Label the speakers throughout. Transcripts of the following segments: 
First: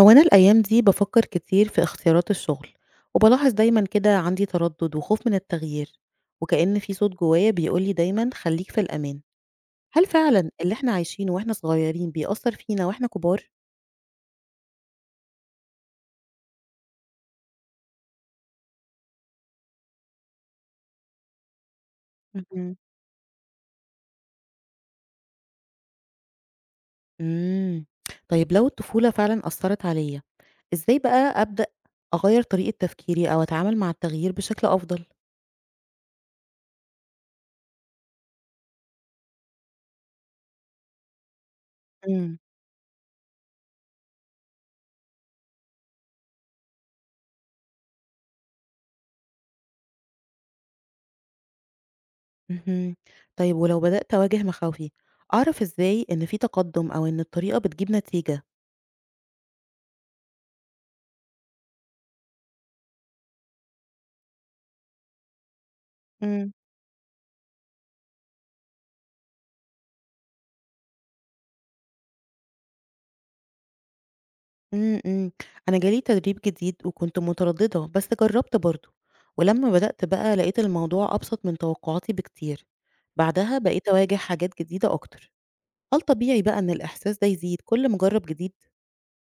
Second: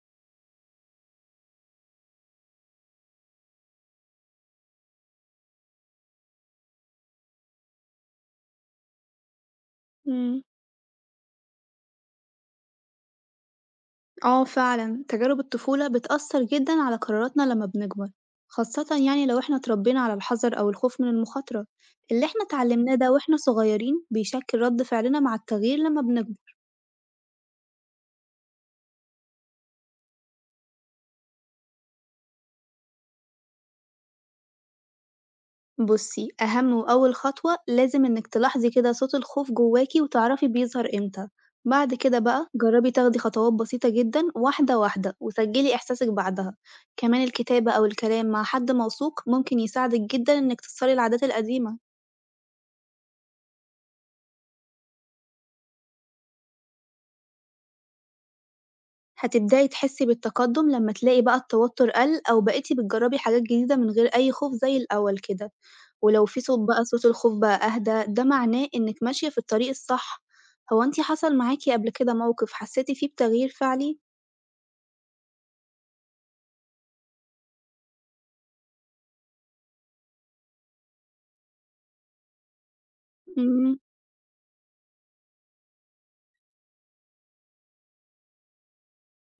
Speaker 1: هو أنا الأيام دي بفكر كتير في اختيارات الشغل وبلاحظ دايما كده عندي تردد وخوف من التغيير وكأن في صوت جوايا بيقولي دايما خليك في الأمان. هل
Speaker 2: إمم،
Speaker 1: فعلا اللي احنا عايشينه واحنا صغيرين بيأثر فينا واحنا كبار؟
Speaker 2: آه فعلًا، تجارب الطفولة بتأثّر جدًا على قراراتنا لمّا بنكبر، خاصةً يعني لو إحنا اتربينا على الحذر أو الخوف من المخاطرة. اللي إحنا
Speaker 1: مهم.
Speaker 2: اتعلمناه ده وإحنا صغيرين بيشكل رد فعلنا مع التغيير لمّا بنكبر.
Speaker 1: مم. طيب لو الطفولة فعلا أثرت عليا، ازاي بقى أبدأ أغير طريقة تفكيري أو أتعامل مع التغيير بشكل أفضل؟
Speaker 2: بُصّي، أهم وأول خطوة لازم إنِك تلاحظي كده صوت الخوف جواكِ وتعرفي بيظهر إمتى، بعد كده
Speaker 1: مم.
Speaker 2: بقى جرّبي تاخدي خطوات بسيطة جدًا واحدة، واحدة وسجّلي إحساسِك بعدها. كمان الكتابة أو الكلام مع حد موثوق ممكن يساعدِك جدًا إنِك تكسري العادات القديمة.
Speaker 1: مهم. طيب ولو بدأت أواجه مخاوفي، أعرف ازاي إن في تقدم أو إن الطريقة بتجيب نتيجة؟
Speaker 2: هتبدأي تحسي بالتقدم لما تلاقي بقى التوتر قل أو بقيتي بتجربي حاجات جديدة من غير أي خوف زي الأول كده، ولو في صوت الخوف بقى أهدى ده معناه إنك ماشية في الطريق الصح. هو انتي حصل معاكي قبل كده موقف حسيتي فيه بتغيير فعلي؟
Speaker 1: إمم، إمم. أنا جالي تدريب جديد وكنت مترددة، بس جرّبت برضه، ولمّا بدأت بقى لقيت الموضوع أبسط من توقعاتي بكتير، بعدها
Speaker 2: مم،
Speaker 1: بقيت أواجه حاجات جديدة أكتر. هل طبيعي بقى إن الإحساس ده يزيد كل ما أجرّب جديد؟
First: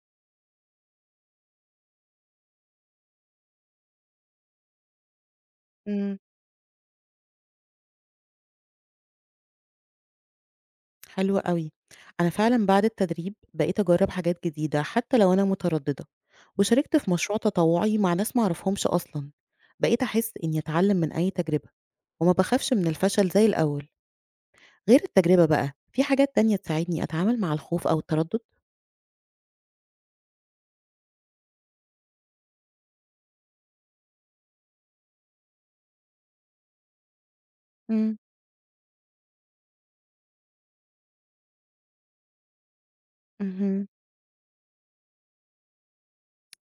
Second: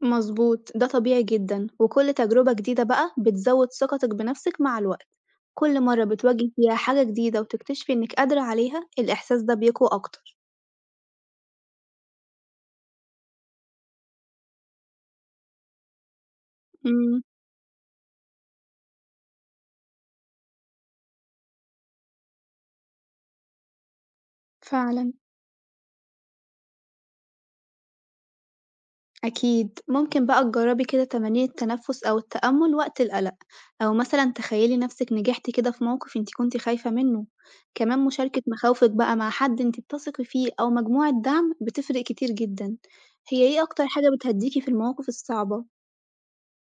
Speaker 2: مظبوط ده طبيعي جدا وكل تجربة جديدة بقى بتزود ثقتك بنفسك مع الوقت. كل مرة
Speaker 1: إمم.
Speaker 2: بتواجهي فيها حاجة جديدة وتكتشفي إنك قادرة عليها الإحساس ده بيقوى أكتر.
Speaker 1: حلو أوي. أنا فعلًا بعد التدريب بقيت أجرّب حاجات جديدة حتى لو أنا مترددة، وشاركت في
Speaker 2: مم،
Speaker 1: مشروع تطوعي مع ناس ما أعرفهمش أصلًا، بقيت أحس إني أتعلم من أي تجربة، وما باخافش من الفشل زي الأول. غير
Speaker 2: فعلا
Speaker 1: التجربة بقى، في حاجات تانية تساعدني أتعامل مع الخوف أو التردد؟
Speaker 2: أكيد ممكن بقى تجربي كده تمارين التنفس أو التأمل وقت القلق أو مثلا تخيلي نفسك نجحتي كده في موقف انتي كنتي خايفة منه. كمان
Speaker 1: إمم،
Speaker 2: مشاركة مخاوفك بقى مع حد انتي بتثقي فيه أو مجموعة دعم بتفرق كتير جدا. هي ايه أكتر
Speaker 1: اهم.
Speaker 2: حاجة بتهديكي في المواقف الصعبة؟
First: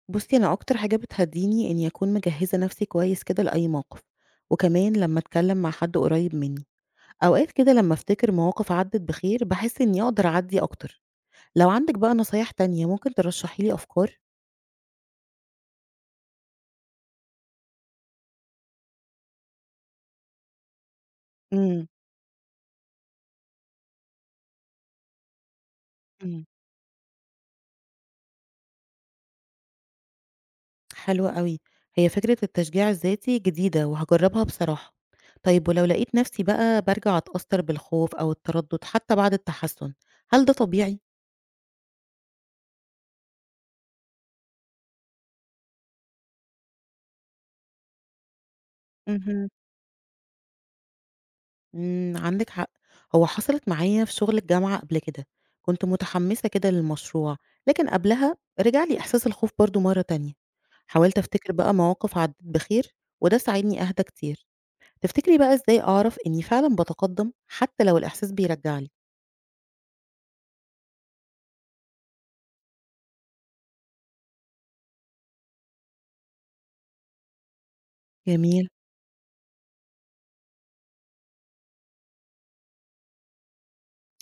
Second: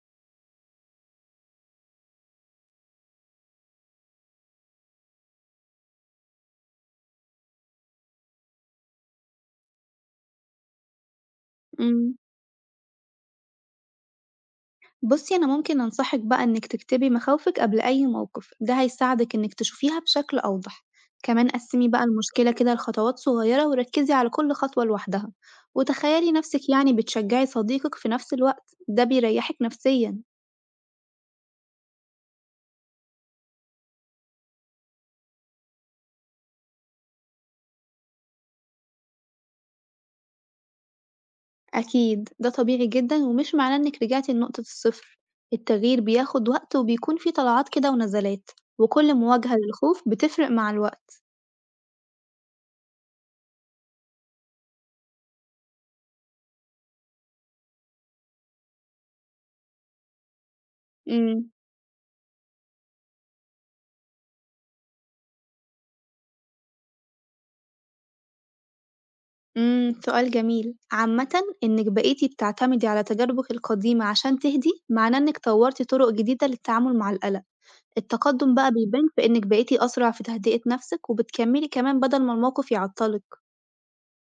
Speaker 1: بُصّي، أنا أكتر حاجة بتهدّيني إني أكون مجهّزة نَفْسي كويس كده لأي موقف، وكمان لمّا أتكلّم مع حد قريّب منّي، أوقات كده لمّا أفتكر مواقف عدّت بخير باحس إني أقدر أعدّي أكتر. لو عندِك بقى
Speaker 2: مم.
Speaker 1: نصايح تانية ممكن ترشّحي لي أفكار؟
Speaker 2: بُصّي، أنا ممكن أنصحِك بقى إنِّك تكتبي مخاوفِك قبل أي موقف، ده هيساعدِك إنِّك تشوفيها بشكل أوضح، كمان
Speaker 1: إمم،
Speaker 2: قسّمي بقى المشكلة كده لخطوات صغيرة وركّزي على كل خطوة لوحدها، وتخيّلي
Speaker 1: إمم.
Speaker 2: نَفْسِك يعني بتشجّعي صديقِك في نَفْس الوقت، ده بيريّحِك نفسيًا.
Speaker 1: حلو أوي، هي فكرة التشجيع الذاتي جديدة وهاجرّبها بصراحة. طيب ولو لقيت نفسي بقى بارجع أتأثّر بالخوف أو التردُّد حتى بعد التحسُّن، هل ده طبيعي؟
Speaker 2: أكيد، ده طبيعي جدًا ومش معناه إنِّك رجعتِ لنقطة الصفر، التغيير بياخد وقت وبيكون فيه طلعات كده ونزلات، وكل
Speaker 1: اهم.
Speaker 2: مواجهة للخوف بتفرق مع الوقت.
Speaker 1: عندِك حق، هو حصلت معايا في شغل الجامعة قبل كده، كنت متحمّسة كده للمشروع، لكن قبلها رجع لي إحساس الخوف برضه مرّة تانية. حاولت
Speaker 2: إمم.
Speaker 1: أفتكر بقى مواقف عدِّت بخير وده ساعدني أهدى كتير. تفتكري بقى إزاي أعرف إني فعلًا باتقدّم حتى لو الإحساس بيرجّعني؟
Speaker 2: سؤال جميل. عامةً إنِك بقيتِ بتعتمدي على تجاربِك القديمة عشان تهدي، معناه إنِك طوّرتِ طرق جديدة للتعامل مع القلق. التقدم
Speaker 1: جميل.
Speaker 2: بقى بيبان في إنِك بقيتِ أسرع في تهدئة نفسِك، وبتكمّلي كمان بدل ما الموقف يعطّلِك.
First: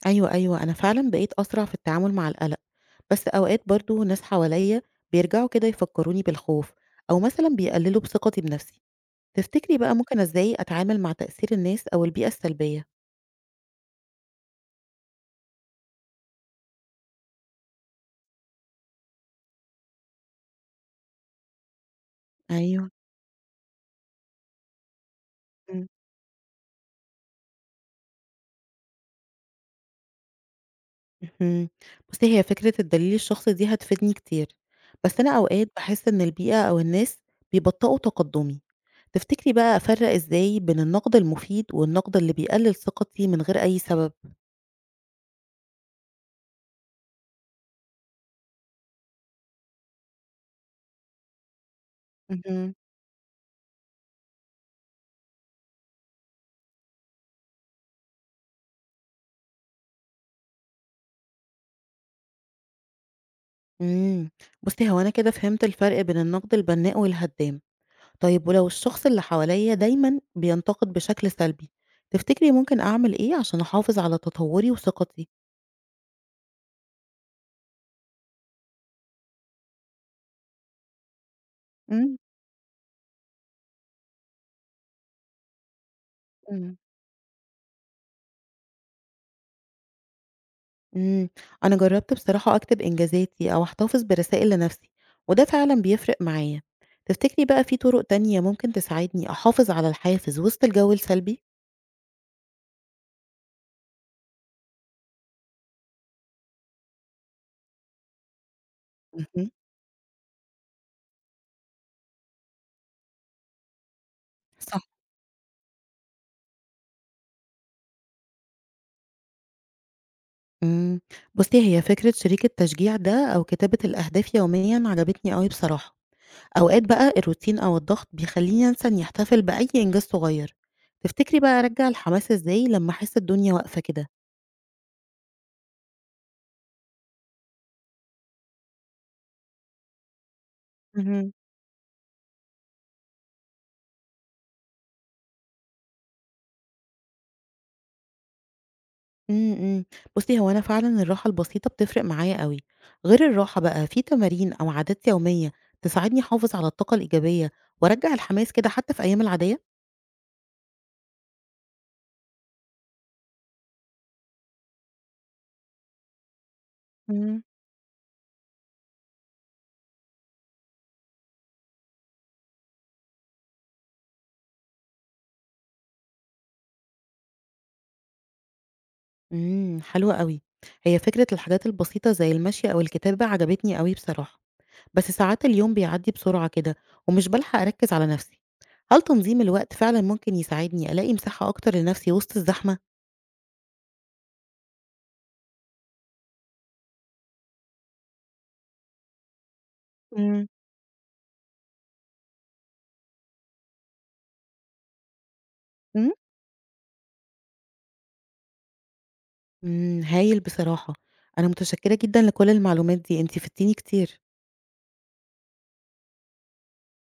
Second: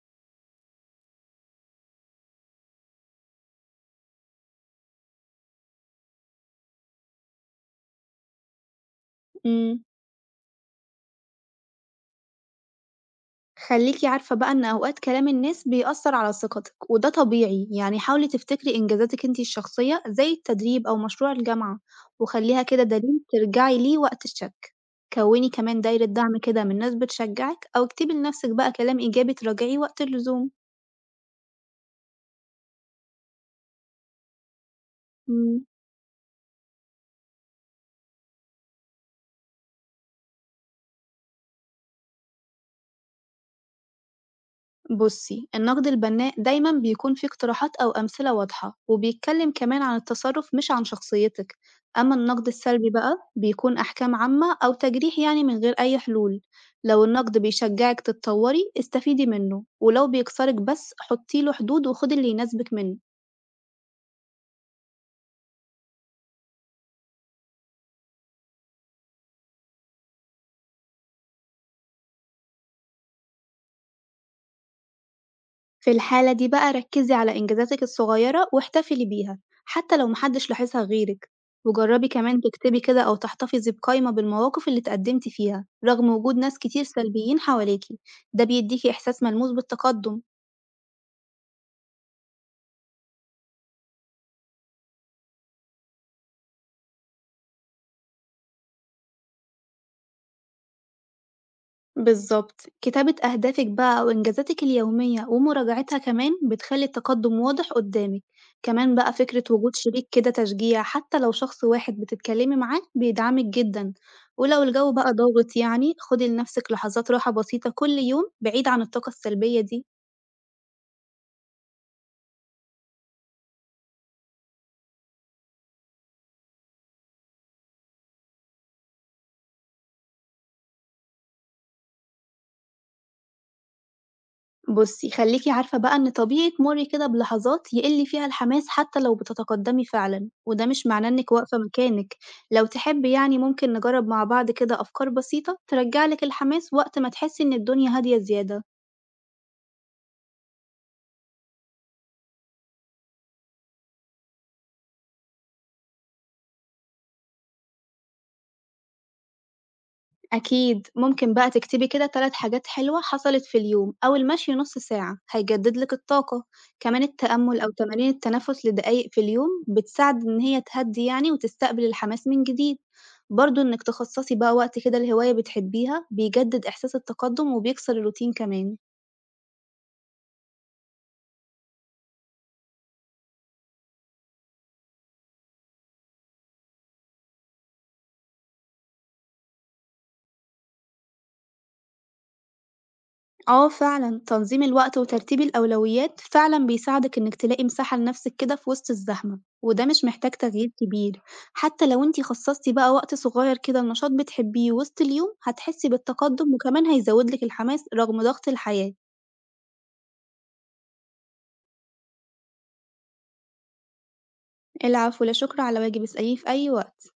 Speaker 1: أيوه، أيوه، أنا فعلًا بقيت أسرع في التعامل مع القلق، بس أوقات برضه ناس حواليّا بيرجعوا كده يفكّروني بالخوف، أو مثلًا بيقللوا بثقتي بنفسي، تفتكري
Speaker 2: إمم.
Speaker 1: بقى ممكن إزاي أتعامل مع تأثير الناس أو البيئة السلبية؟
Speaker 2: خلّيكِ عارفة بقى إن أوقات كلام الناس بيأثّر على ثقتِك، وده طبيعي، يعني حاولي تفتكري إنجازاتِك أنتِ الشخصية زي التدريب أو مشروع الجامعة، وخلّيها كده
Speaker 1: أيوه،
Speaker 2: دليل ترجعي ليه وقت الشك. كوّني كمان
Speaker 1: إمم.
Speaker 2: دايرة دعم كده من ناس بتشجّعِك أو اكتبي لنفسِك بقى كلام إيجابي تراجعيه وقت اللزوم.
Speaker 1: اهم، بُصّي هي فكرة الدليل الشخصي دي هتفيدني كتير، بس أنا
Speaker 2: إمم.
Speaker 1: أوقات باحس إن البيئة أو الناس بيبطئوا تقدُّمي، تفتكري بقى أفرّق إزاي بين النقد المفيد والنقد اللي بيقلل ثقتي من غير أي سبب؟
Speaker 2: بُصّي، النقد البناء دايمًا بيكون فيه اقتراحات أو أمثلة واضحة، وبيتكلم كمان عن التصرُّف مش عن شخصيتِك، أمّا النقد
Speaker 1: اهم.
Speaker 2: السلبي بقى بيكون أحكام عامة أو تجريح يعني من غير أي حلول، لو النقد بيشجّعِك تتطوّري استفيدي منه، ولو بيكسرِك بس حُطّي له حدود وخُدي اللي يناسبِك منه.
Speaker 1: إمم، بُصّي هو أنا كده فهمت الفرق بين النقد البناء والهدّام، طيب ولو الشخص اللي حواليّا دايمًا بينتقد بشكل سلبي، تفتكري ممكن أعمل إيه عشان أحافظ على تطوّري وثقتي؟
Speaker 2: في الحالة دي بقى ركزي على إنجازاتك الصغيرة واحتفلي بيها حتى لو محدش لاحظها غيرك، وجربي
Speaker 1: إمم،
Speaker 2: كمان تكتبي كده أو تحتفظي بقائمة بالمواقف اللي اتقدمتي فيها رغم وجود ناس
Speaker 1: إمم.
Speaker 2: كتير سلبيين حواليكي. ده بيديكي إحساس ملموس بالتقدم.
Speaker 1: إمم، أنا جرّبت بصراحة أكتب إنجازاتي أو أحتفظ برسائل لنفسي، وده فعلًا بيفرق معايا، تفتكري بقى في طرق تانية ممكن تساعدني أحافظ على الحافز وسط الجو السلبي؟
Speaker 2: بالضبط، كتابة أهدافك بقى وإنجازاتك اليومية ومراجعتها كمان بتخلّي التقدم واضح قدّامك، كمان بقى فكرة
Speaker 1: اهم،
Speaker 2: وجود شريك كده تشجيع حتى لو شخص واحد بتتكلمي معاه بيدعمك جدًا، ولو
Speaker 1: صح.
Speaker 2: الجو بقى ضاغط يعني خدي لنفسك لحظات راحة بسيطة كل يوم بعيد عن الطاقة السلبية دي.
Speaker 1: إمم، بُصّي هي فكرة شريك التشجيع ده أو كتابة الأهداف يوميًا عجبتني أوي بصراحة. أوقات بقى الروتين أو الضغط بيخليني أنسى إني أحتفل بأي إنجاز صغير، تفتكري بقى أرجّع الحماس إزاي لمّا أحس الدنيا واقفة كده؟
Speaker 2: بُصّي، خلّيكِ عارفة بقى إن طبيعي تمُرّي كده بلحظات يقِل فيها الحماس حتى لو بتتقدّمي فعلًا، وده مش معناه إنِّك
Speaker 1: اهم.
Speaker 2: واقفة مكانِك، لو تحبّي يعني ممكن نجرّب مع بعض كده أفكار بسيطة ترجّع لِك الحماس وقت ما تحسّي إن الدنيا هادية زيادة.
Speaker 1: إمم، إمم، بُصّي هو أنا فعلًا الراحة البسيطة بتفرق معايا أوي، غير الراحة بقى في تمارين أو عادات يومية تساعدني أحافظ على الطاقة الإيجابية وأرجّع الحماس كده حتى في أيام العادية؟
Speaker 2: أكيد ممكن بقى تكتبي كده تلات حاجات حلوة حصلت في اليوم أو المشي نص ساعة هيجدد لك الطاقة. كمان
Speaker 1: إمم.
Speaker 2: التأمل أو تمارين التنفس لدقايق في اليوم بتساعد إن هي تهدي يعني وتستقبل الحماس من جديد. برضه إنك تخصصي بقى وقت كده لهواية بتحبيها بيجدد إحساس التقدم وبيكسر الروتين كمان.
Speaker 1: حلو أوي، هي فكرة الحاجات البسيطة زي المشي أو الكتابة عجبتني أوي بصراحة، بس ساعات اليوم بيعدّي بسرعة كده ومش بالحق أركّز على نفسي. هل تنظيم الوقت فعلًا ممكن يساعدني ألاقي مساحة أكتر لنفسي وسط الزحمة؟
Speaker 2: آه فعلًا، تنظيم الوقت وترتيب الأولويات فعلًا بيساعدِك إنِّك تلاقي مساحة لنفسِك كده في وسط الزحمة، وده مش محتاج
Speaker 1: إمم،
Speaker 2: تغيير كبير، حتى لو أنتِ خصصتِ بقى وقت صغير كده لنشاط بتحبيه وسط اليوم، هتحسي
Speaker 1: إمم.
Speaker 2: بالتقدم وكمان هيزود لِك الحماس رغم ضغط الحياة.
Speaker 1: هايل بصراحة، أنا متشكرة جدًا لكل المعلومات دي، أنتِ فدتيني كتير.
Speaker 2: العفو، لا شكر على واجب، اسأليني في أي وقت.